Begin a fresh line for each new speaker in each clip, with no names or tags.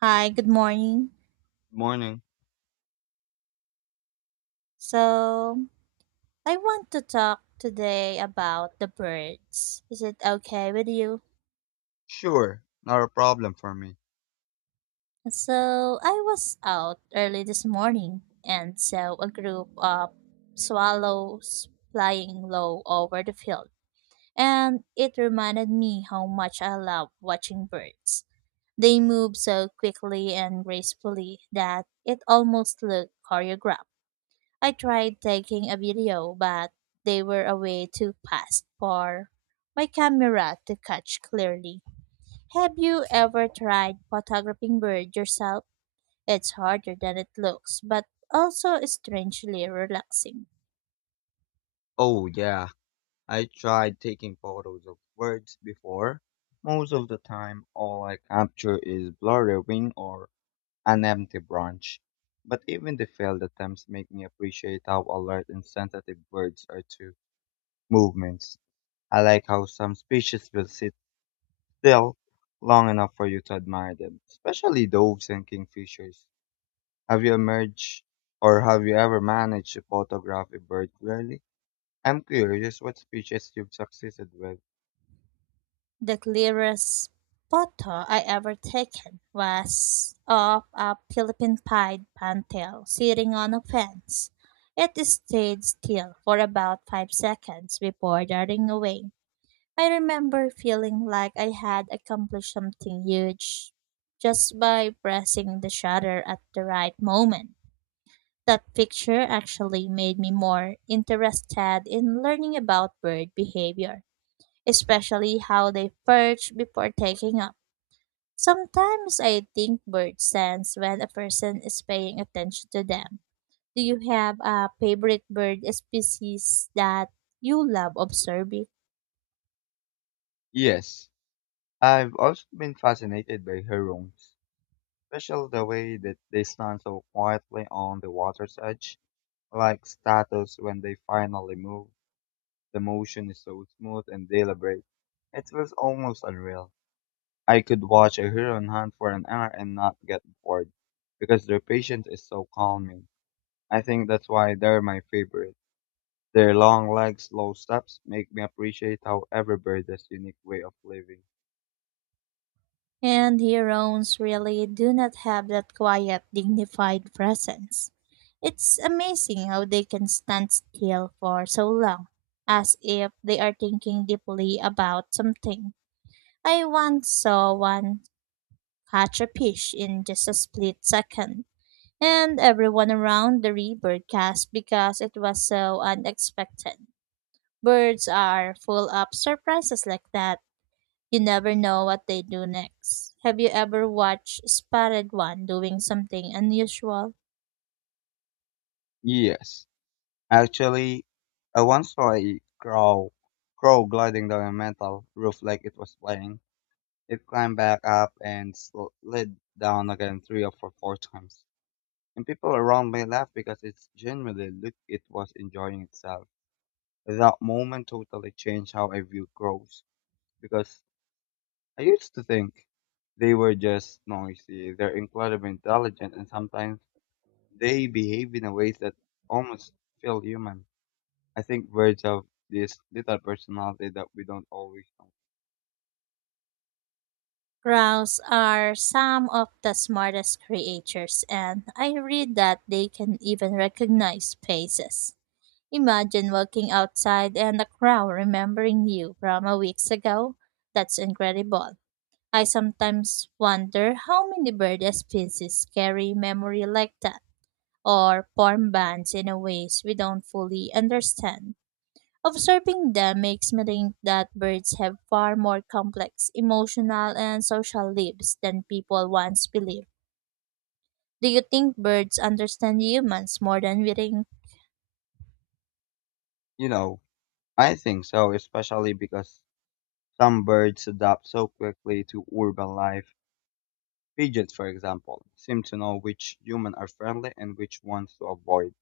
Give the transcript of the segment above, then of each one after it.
Hi, good morning.
Morning.
So, I want to talk today about the birds. Is it okay with you?
Sure, not a problem for me.
So, I was out early this morning and saw a group of swallows flying low over the field. And it reminded me how much I love watching birds. They move so quickly and gracefully that it almost looked choreographed. I tried taking a video, but they were away too fast for my camera to catch clearly. Have you ever tried photographing birds yourself? It's harder than it looks, but also strangely relaxing.
Oh, yeah, I tried taking photos of birds before. Most of the time, all I capture is blurry wing or an empty branch. But even the failed attempts make me appreciate how alert and sensitive birds are to movements. I like how some species will sit still long enough for you to admire them, especially doves and kingfishers. Have you emerged or have you ever managed to photograph a bird clearly? I'm curious what species you've succeeded with.
The clearest photo I ever taken was of a Philippine pied pantail sitting on a fence. It stayed still for about 5 seconds before darting away. I remember feeling like I had accomplished something huge just by pressing the shutter at the right moment. That picture actually made me more interested in learning about bird behavior, especially how they perch before taking up. Sometimes I think birds sense when a person is paying attention to them. Do you have a favorite bird species that you love observing?
Yes, I've also been fascinated by herons, especially the way that they stand so quietly on the water's edge, like statues when they finally move. The motion is so smooth and deliberate. It feels almost unreal. I could watch a heron hunt for an hour and not get bored because their patience is so calming. I think that's why they're my favorite. Their long legs, slow steps make me appreciate how every bird has unique way of living.
And heroines really do not have that quiet, dignified presence. It's amazing how they can stand still for so long, as if they are thinking deeply about something. I once saw one catch a fish in just a split second, and everyone around the river gasped because it was so unexpected. Birds are full of surprises like that. You never know what they do next. Have you ever watched Spotted One doing something unusual?
Yes, actually, I once saw a crow gliding down a metal roof like it was playing. It climbed back up and slid down again three or four times. And people around me laughed because it genuinely looked it was enjoying itself. That moment totally changed how I view crows because I used to think they were just noisy. They're incredibly intelligent and sometimes they behave in a ways that almost feel human. I think birds have this little personality that we don't always know.
Crows are some of the smartest creatures, and I read that they can even recognize faces. Imagine walking outside and a crow remembering you from a weeks ago. That's incredible. I sometimes wonder how many bird species carry memory like that or form bands in a ways we don't fully understand. Observing them makes me think that birds have far more complex emotional and social lives than people once believed. Do you think birds understand humans more than we think?
You know, I think so, especially because some birds adapt so quickly to urban life. Pigeons, for example, seem to know which humans are friendly and which ones to avoid.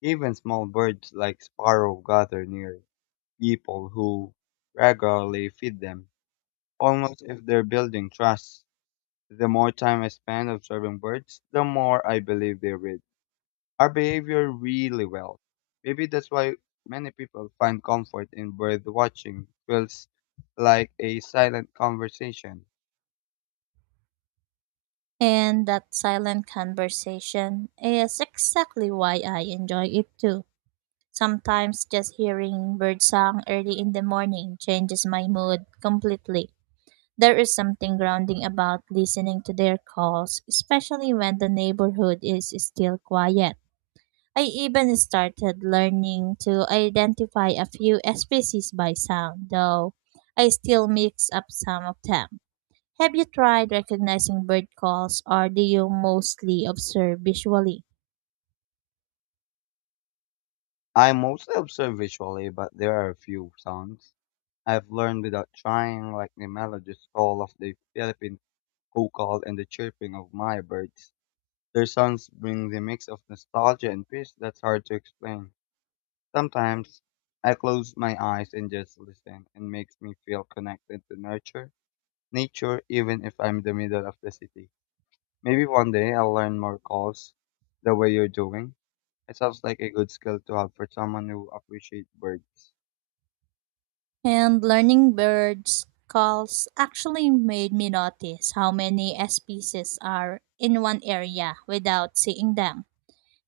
Even small birds like sparrow gather near people who regularly feed them almost if they're building trust. The more time I spend observing birds, the more I believe they read our behavior really well. Maybe that's why many people find comfort in bird watching. Feels like a silent conversation.
And that silent conversation is exactly why I enjoy it too. Sometimes just hearing birdsong early in the morning changes my mood completely. There is something grounding about listening to their calls, especially when the neighborhood is still quiet. I even started learning to identify a few species by sound, though I still mix up some of them. Have you tried recognizing bird calls, or do you mostly observe visually?
I mostly observe visually, but there are a few sounds I've learned without trying, like the melodious call of the Philippine hukal and the chirping of my birds. Their sounds bring the mix of nostalgia and peace that's hard to explain. Sometimes I close my eyes and just listen and makes me feel connected to nature even if I'm in the middle of the city. Maybe one day I'll learn more calls the way you're doing. It sounds like a good skill to have for someone who appreciates birds.
And learning birds calls actually made me notice how many species are in one area without seeing them.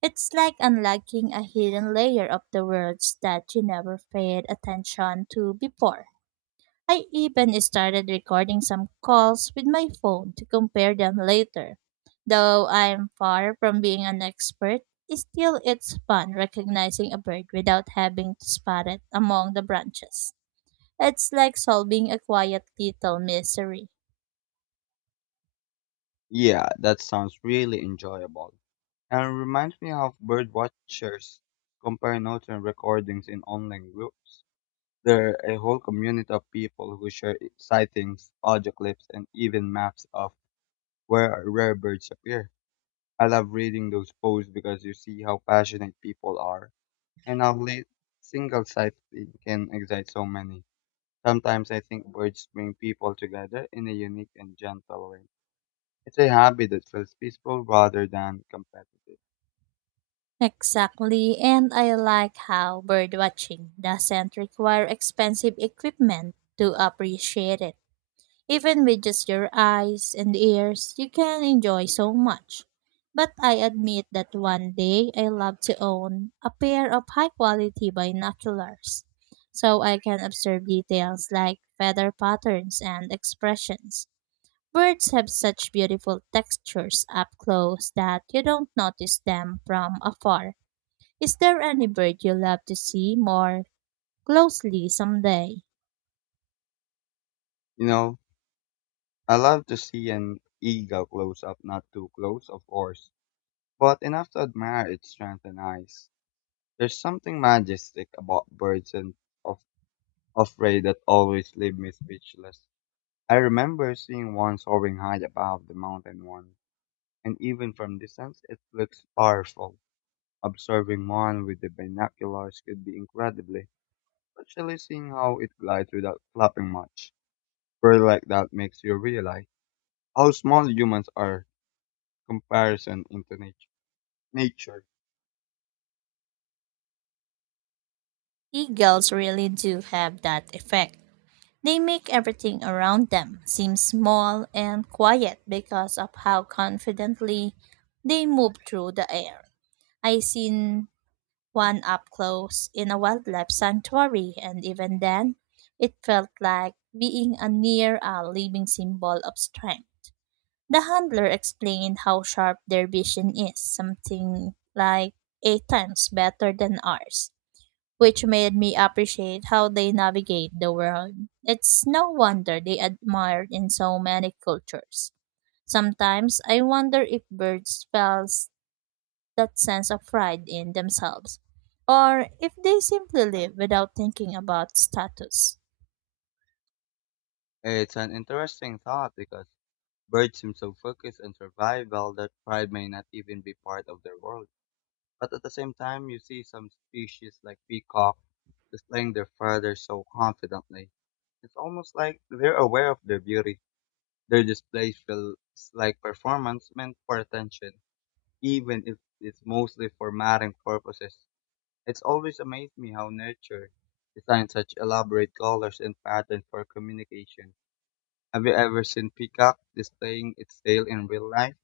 It's like unlocking a hidden layer of the words that you never paid attention to before. I even started recording some calls with my phone to compare them later. Though I'm far from being an expert, still it's fun recognizing a bird without having to spot it among the branches. It's like solving a quiet little mystery.
Yeah, that sounds really enjoyable. And it reminds me of bird watchers compare notes and recordings in online groups. There are a whole community of people who share sightings, audio clips, and even maps of where rare birds appear. I love reading those posts because you see how passionate people are and how late single sighting can excite so many. Sometimes I think birds bring people together in a unique and gentle way. It's a hobby that feels peaceful rather than competitive.
Exactly, and I like how birdwatching doesn't require expensive equipment to appreciate it. Even with just your eyes and ears, you can enjoy so much. But I admit that one day I love to own a pair of high quality binoculars so I can observe details like feather patterns and expressions. Birds have such beautiful textures up close that you don't notice them from afar. Is there any bird you love to see more closely someday?
You know, I love to see an eagle close up, not too close, of course, but enough to admire its strength and eyes. There's something majestic about birds and of of prey that always leave me speechless. I remember seeing one soaring high above the mountain one, and even from distance it looks powerful. Observing one with the binoculars could be incredibly, especially seeing how it glides without flapping much. Bird like that makes you realize how small humans are comparison into nature.
Eagles really do have that effect. They make everything around them seem small and quiet because of how confidently they move through the air. I seen one up close in a wildlife sanctuary, and even then it felt like being a near a living symbol of strength. The handler explained how sharp their vision is, something like eight times better than ours, which made me appreciate how they navigate the world. It's no wonder they admired in so many cultures. Sometimes I wonder if birds felt that sense of pride in themselves, or if they simply live without thinking about status.
It's an interesting thought because birds seem so focused on survival that pride may not even be part of their world. But at the same time, you see some species like peacock displaying their feathers so confidently. It's almost like they're aware of their beauty. Their display feels like performance meant for attention, even if it's mostly for mating purposes. It's always amazed me how nature designs such elaborate colors and patterns for communication. Have you ever seen peacock displaying its tail in real life?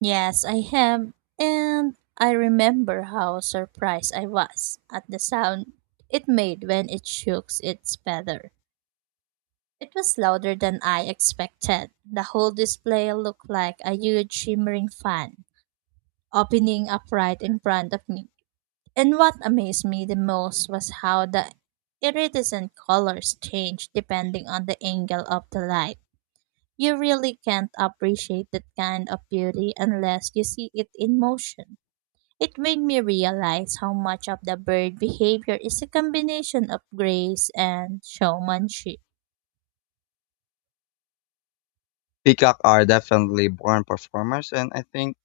Yes, I have, and I remember how surprised I was at the sound it made when it shook its feather. It was louder than I expected. The whole display looked like a huge shimmering fan, opening up right in front of me. And what amazed me the most was how the iridescent colors change depending on the angle of the light. You really can't appreciate that kind of beauty unless you see it in motion. It made me realize how much of the bird behavior is a combination of grace and showmanship.
Peacock are definitely born performers, and I think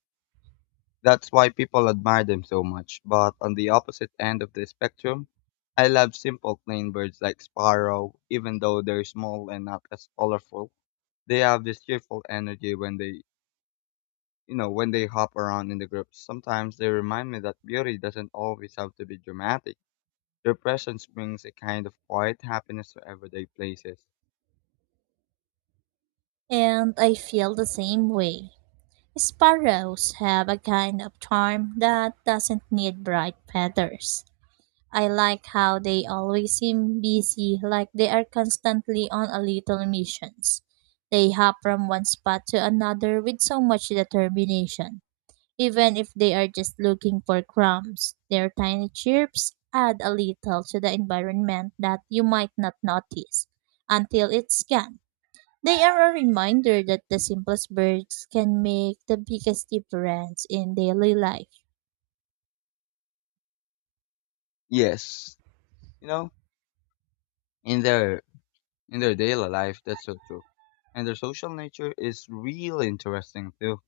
that's why people admire them so much. But on the opposite end of the spectrum, I love simple plain birds like sparrow, even though they're small and not as colorful. They have this cheerful energy when they hop around in the groups. Sometimes they remind me that beauty doesn't always have to be dramatic. Their presence brings a kind of quiet happiness to everyday places.
And I feel the same way. Sparrows have a kind of charm that doesn't need bright feathers. I like how they always seem busy, like they are constantly on a little missions. They hop from one spot to another with so much determination. Even if they are just looking for crumbs, their tiny chirps add a little to the environment that you might not notice until it's gone. They are a reminder that the simplest birds can make the biggest difference in daily life.
Yes, you know, in their in their daily life, that's so true. And their social nature is really interesting too.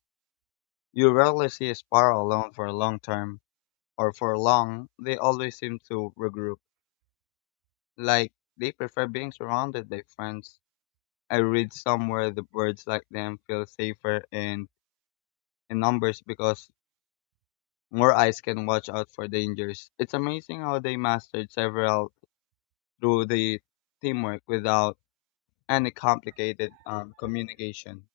You rarely see a Sparrow alone for a long term, or for long, they always seem to regroup. Like, they prefer being surrounded by friends. I read somewhere the birds like them feel safer in numbers because more eyes can watch out for dangers. It's amazing how they mastered several through the teamwork without any complicated communication.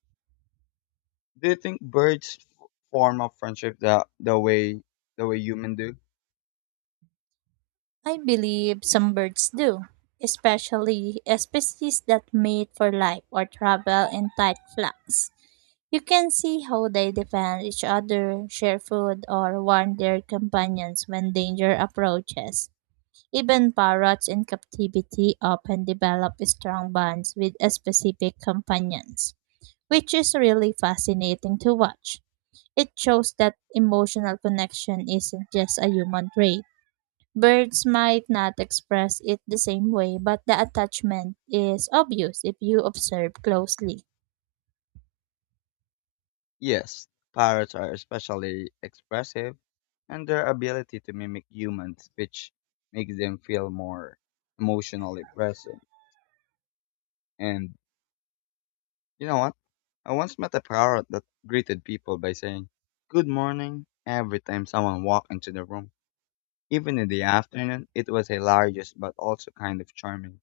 Do you think birds form a friendship the way humans do?
I believe some birds do, especially species that mate for life or travel in tight flocks. You can see how they defend each other, share food, or warn their companions when danger approaches. Even parrots in captivity often develop strong bonds with specific companions, which is really fascinating to watch. It shows that emotional connection isn't just a human trait. Birds might not express it the same way, but the attachment is obvious if you observe closely.
Yes, parrots are especially expressive, and their ability to mimic human speech makes them feel more emotionally present. And you know what? I once met a parrot that greeted people by saying, "Good morning," every time someone walked into the room. Even in the afternoon, it was hilarious but also kind of charming.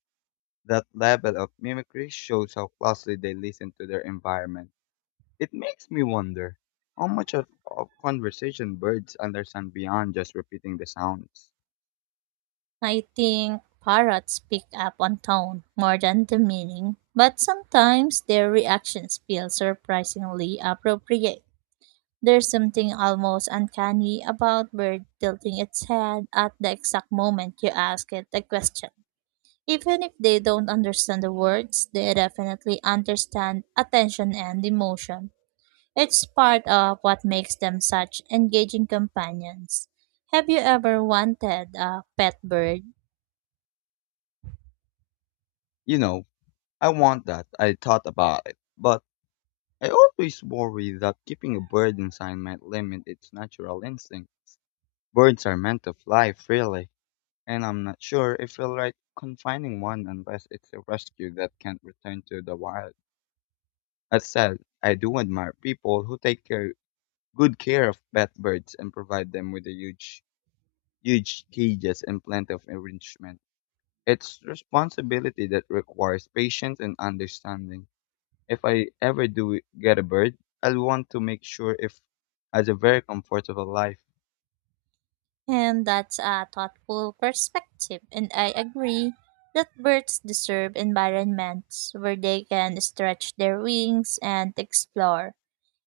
That level of mimicry shows how closely they listen to their environment. It makes me wonder how much of conversation birds understand beyond just repeating the sounds.
I think parrots pick up on tone more than the meaning, but sometimes their reactions feel surprisingly appropriate. There's something almost uncanny about bird tilting its head at the exact moment you ask it a question. Even if they don't understand the words, they definitely understand attention and emotion. It's part of what makes them such engaging companions. Have you ever wanted a pet bird?
You know, I want that. I thought about it. But I always worry that keeping a bird inside might limit its natural instincts. Birds are meant to fly freely, and I'm not sure if I feel like confining one unless it's a rescue that can't return to the wild. That said, I do admire people who take care, good care of pet birds and provide them with a huge cages, and plenty of enrichment. It's responsibility that requires patience and understanding. If I ever do get a bird, I'll want to make sure it has a very comfortable life.
And that's a thoughtful perspective, and I agree that birds deserve environments where they can stretch their wings and explore.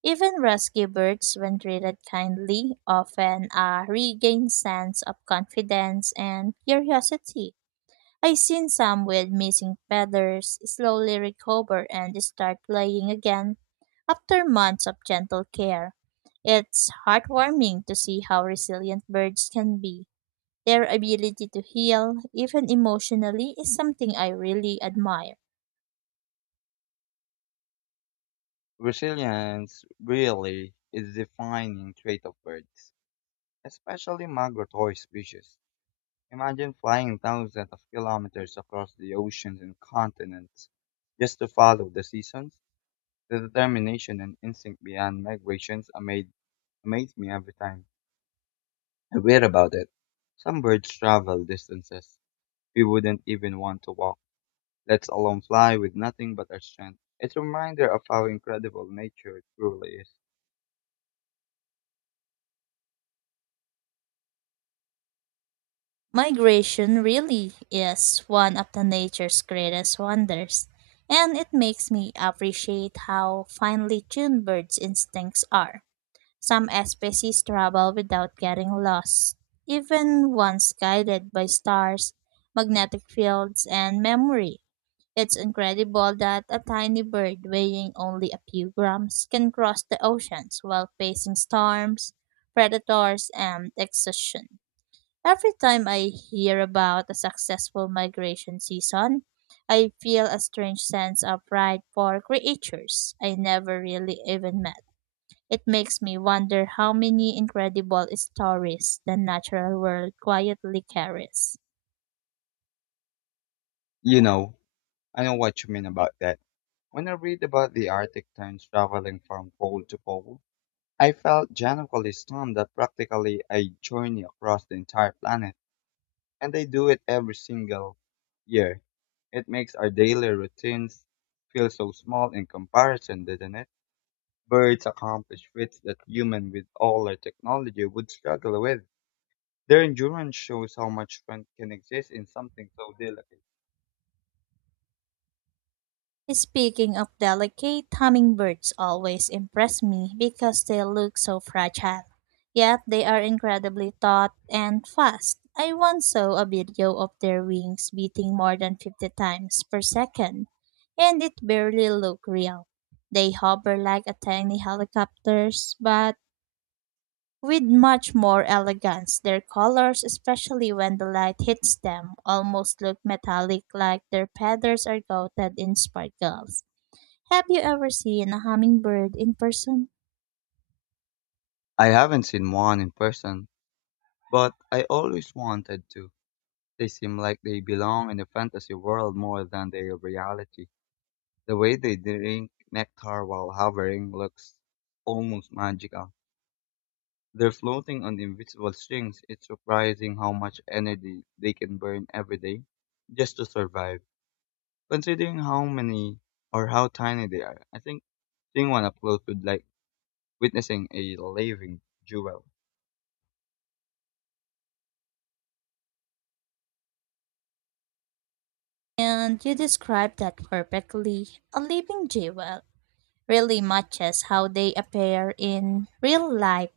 Even rescue birds, when treated kindly, often regain sense of confidence and curiosity. I've seen some with missing feathers slowly recover and start playing again after months of gentle care. It's heartwarming to see how resilient birds can be. Their ability to heal, even emotionally, is something I really admire.
Resilience really is a defining trait of birds, especially migratory species. Imagine flying thousands of kilometers across the oceans and continents just to follow the seasons. The determination and instinct behind migrations amaze me every time I read about it. Some birds travel distances we wouldn't even want to walk, let alone fly with nothing but our strength. It's a reminder of how incredible nature truly is.
Migration really is one of the nature's greatest wonders, and it makes me appreciate how finely tuned birds' instincts are. Some species travel without getting lost, even once guided by stars, magnetic fields, and memory. It's incredible that a tiny bird weighing only a few grams can cross the oceans while facing storms, predators, and exhaustion. Every time I hear about a successful migration season, I feel a strange sense of pride for creatures I never really even met. It makes me wonder how many incredible stories the natural world quietly carries.
You know, I know what you mean about that. When I read about the Arctic terns traveling from pole to pole, I felt genuinely stunned that practically a journey across the entire planet, and they do it every single year. It makes our daily routines feel so small in comparison, doesn't it? Birds accomplish feats that humans with all their technology would struggle with. Their endurance shows how much strength can exist in something so delicate.
Speaking of delicate, hummingbirds always impress me because they look so fragile. Yet they are incredibly taut and fast. I once saw a video of their wings beating more than 50 times per second, and it barely looked real. They hover like a tiny helicopters, but with much more elegance. Their colors, especially when the light hits them, almost look metallic, like their feathers are coated in sparkles. Have you ever seen a hummingbird in person?
I haven't seen one in person, but I always wanted to. They seem like they belong in a fantasy world more than their reality. The way they drink nectar while hovering looks almost magical. They're floating on invisible strings. It's surprising how much energy they can burn every day just to survive. Considering how many or how tiny they are, I think seeing one up close would like witnessing a living jewel.
And you described that perfectly. A living jewel really matches how they appear in real life.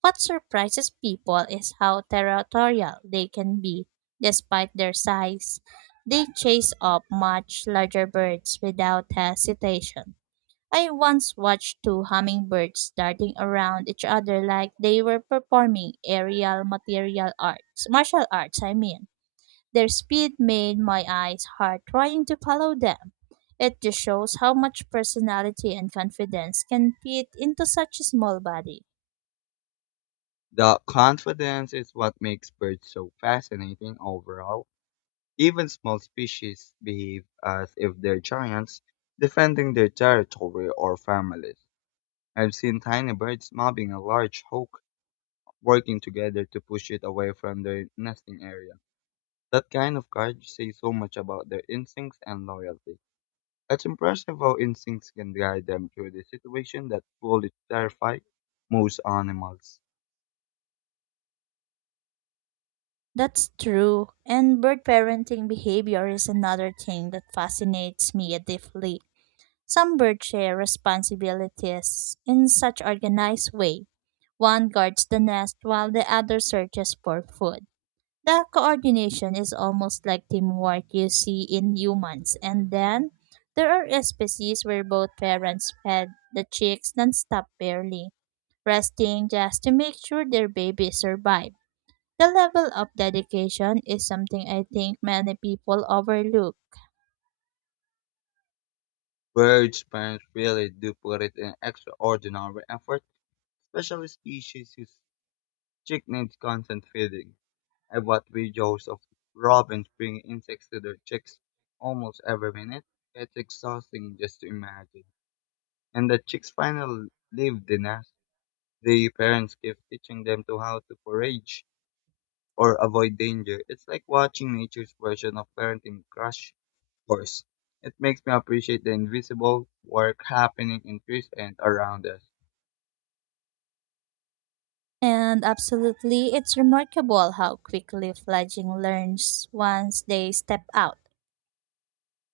What surprises people is how territorial they can be, despite their size. They chase up much larger birds without hesitation. I once watched two hummingbirds darting around each other like they were performing aerial martial arts, I mean. Their speed made my eyes hard trying to follow them. It just shows how much personality and confidence can fit into such a small body.
The confidence is what makes birds so fascinating overall. Even small species behave as if they're giants defending their territory or families. I've seen tiny birds mobbing a large hawk working together to push it away from their nesting area. That kind of courage says so much about their instincts and loyalty. It's impressive how instincts can guide them through the situation that fully terrify most animals.
That's true. And bird parenting behavior is another thing that fascinates me deeply. Some birds share responsibilities in such organized way. One guards the nest while the other searches for food. The coordination is almost like teamwork you see in humans. And then there are species where both parents fed the chicks nonstop barely, resting just to make sure their babies survive. The level of dedication is something I think many people overlook.
Birds' parents really do put it in extraordinary effort, especially species whose chick needs constant feeding. I watch videos of robins bringing insects to their chicks almost every minute. It's exhausting just to imagine. And the chicks finally leave the nest. The parents keep teaching them to how to forage or avoid danger. It's like watching nature's version of parenting crash course. It makes me appreciate the invisible work happening in trees and around us.
And absolutely, it's remarkable how quickly fledgling learns once they step out.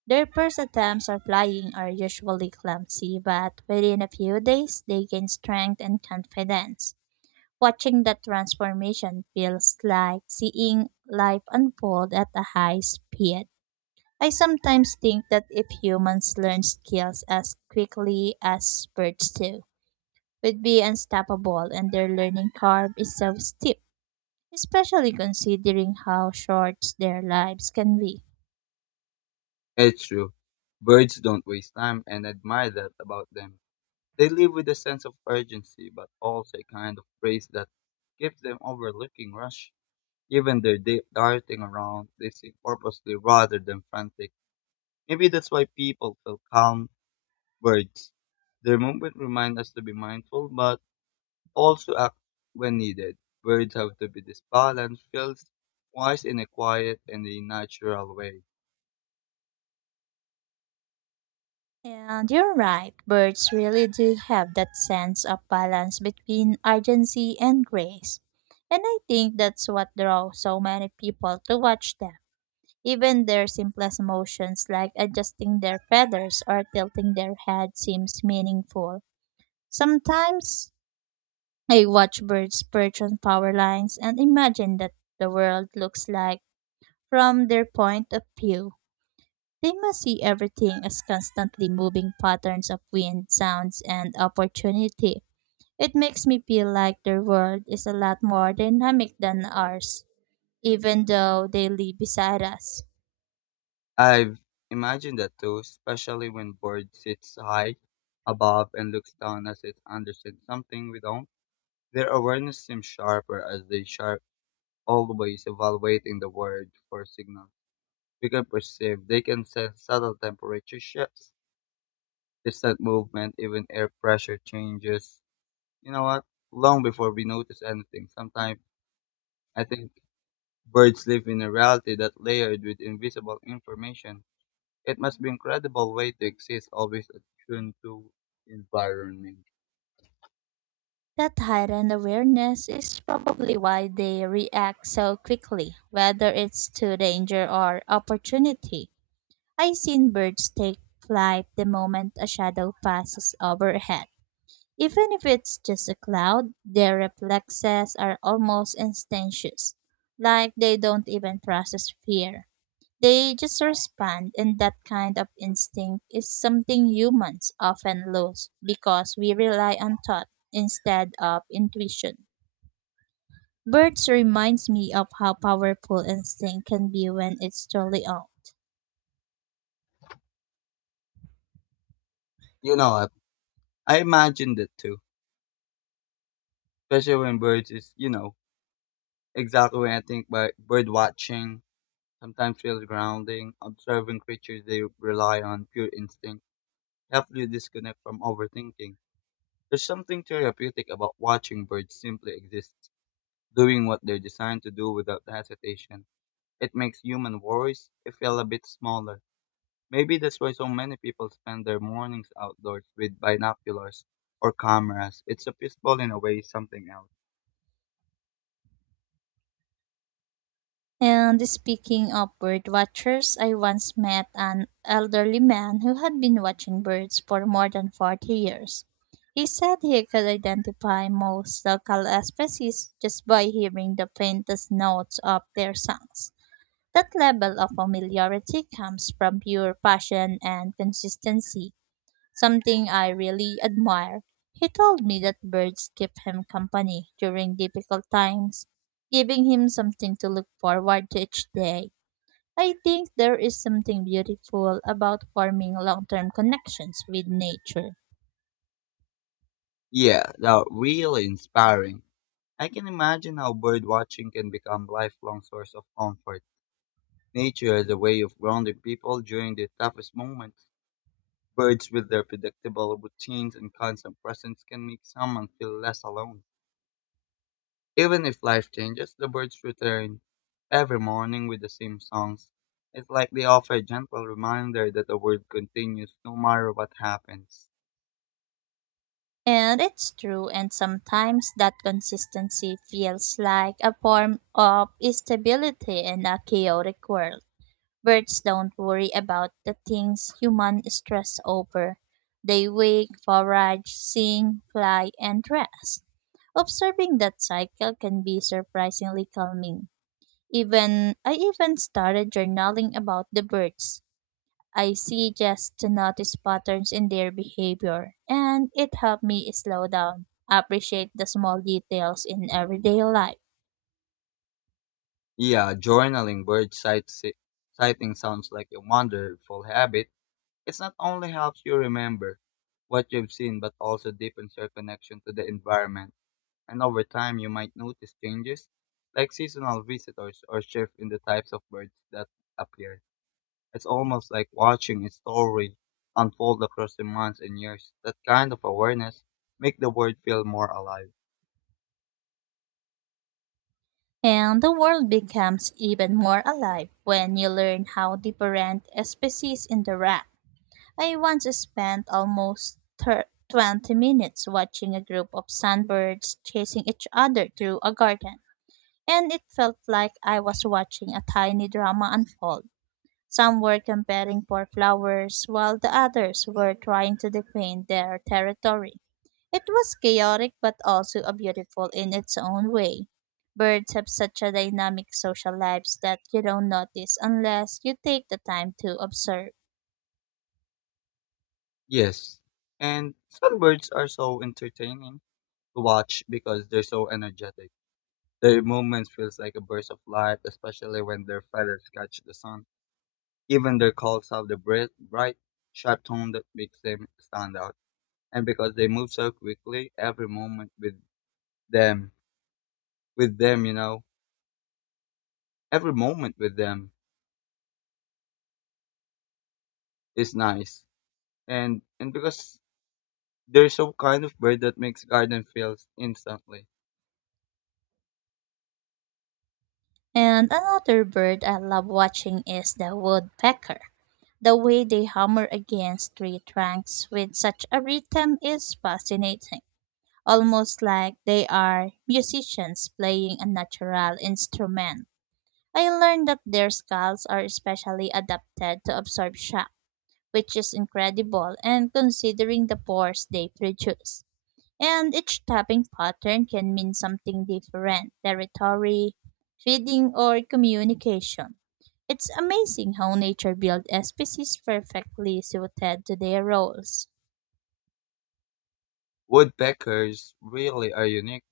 Their first attempts at flying are usually clumsy, but within a few days they gain strength and confidence. Watching that transformation feels like seeing life unfold at a high speed. I sometimes think that if humans learn skills as quickly as birds do, we'd be unstoppable, and their learning curve is so steep, especially considering how short their lives can be.
It's true. Birds don't waste time and I admire that about them. They live with a sense of urgency but also a kind of grace that keeps them overlooking rush. Even their darting around, they seem purposely rather than frantic. Maybe that's why people feel calm birds. Their movement remind us to be mindful but also act when needed. Birds have to be this balance feels wise in a quiet and a natural way.
And you're right, birds really do have that sense of balance between urgency and grace. And I think that's what draws so many people to watch them. Even their simplest motions like adjusting their feathers or tilting their head seems meaningful. Sometimes I watch birds perch on power lines and imagine that the world looks like from their point of view. They must see everything as constantly moving patterns of wind, sounds, and opportunity. It makes me feel like their world is a lot more dynamic than ours, even though they live beside us.
I've imagined that too, especially when bird sits high above and looks down as it understands something we don't. Their awareness seems sharper as they sharp always evaluating the world for signal. We can perceive they can sense subtle temperature shifts, distant movement, even air pressure changes. You know what? Long before we notice anything. Sometimes I think birds live in a reality that layered with invisible information. It must be incredible way to exist, always attuned to environment.
That heightened awareness is probably why they react so quickly, whether it's to danger or opportunity. I've seen birds take flight the moment a shadow passes overhead. Even if it's just a cloud, their reflexes are almost instantaneous, like they don't even process fear. They just respond, and that kind of instinct is something humans often lose because we rely on thought instead of intuition. Birds reminds me of how powerful instinct can be when it's truly owned.
You know what? I imagined it too. Especially when birds is, exactly when I think by bird watching sometimes feels grounding, observing creatures they rely on pure instinct, help you disconnect from overthinking. There's something therapeutic about watching birds simply exist, doing what they're designed to do without hesitation. It makes human worries feel a bit smaller. Maybe that's why so many people spend their mornings outdoors with binoculars or cameras. It's a peaceful in a way something else.
And speaking of bird watchers, I once met an elderly man who had been watching birds for more than 40 years. He said he could identify most local species just by hearing the faintest notes of their songs. That level of familiarity comes from pure passion and consistency, something I really admire. He told me that birds keep him company during difficult times, giving him something to look forward to each day. I think there is something beautiful about forming long term connections with nature.
Yeah, that really inspiring. I can imagine how bird watching can become lifelong source of comfort. Nature is a way of grounding people during the toughest moments. Birds with their predictable routines and constant presence can make someone feel less alone. Even if life changes, the birds return every morning with the same songs. It's like they offer a gentle reminder that the world continues no matter what happens.
And it's true, and sometimes that consistency feels like a form of stability in a chaotic world. Birds don't worry about the things humans stress over. They wake, forage, sing, fly, and rest. Observing that cycle can be surprisingly calming. Even I even started journaling about the birds I see, just to notice patterns in their behavior, and it helped me slow down, appreciate the small details in everyday life.
Yeah, journaling bird sighting sounds like a wonderful habit. It not only helps you remember what you've seen, but also deepens your connection to the environment. And over time you might notice changes, like seasonal visitors or shift in the types of birds that appear. It's almost like watching a story unfold across the months and years. That kind of awareness make the world feel more alive.
And the world becomes even more alive when you learn how different species interact. I once spent almost 20 minutes watching a group of sunbirds chasing each other through a garden, and it felt like I was watching a tiny drama unfold. Some were competing for flowers, while the others were trying to defend their territory. It was chaotic but also a beautiful in its own way. Birds have such a dynamic social lives that you don't notice unless you take the time to observe.
Yes, and some birds are so entertaining to watch because they're so energetic. Their movements feels like a burst of light, especially when their feathers catch the sun. Even their calls have the sharp tone that makes them stand out. And because they move so quickly, every moment them, with them, you know, every moment with them is nice, and because they're so kind of bird that makes garden feels instantly.
And another bird I love watching is the woodpecker. The way they hammer against tree trunks with such a rhythm is fascinating, almost like they are musicians playing a natural instrument. I learned that their skulls are especially adapted to absorb shock, which is incredible and considering the pores they produce. And each tapping pattern can mean something different: territory, feeding, or communication. It's amazing how nature built species perfectly suited to their roles.
Woodpeckers really are unique,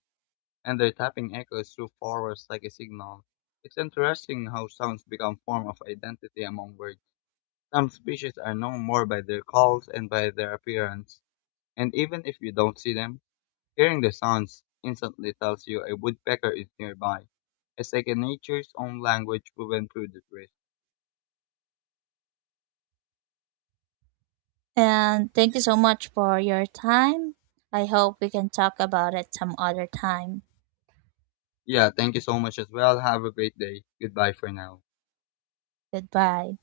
and their tapping echoes through forests like a signal. It's interesting how sounds become form of identity among birds. Some species are known more by their calls and by their appearance, and even if you don't see them, hearing the sounds instantly tells you a woodpecker is nearby. It's like a nature's own language woven through the trees.
And thank you so much for your time. I hope we can talk about it some other time.
Yeah, thank you so much as well. Have a great day. Goodbye for now.
Goodbye.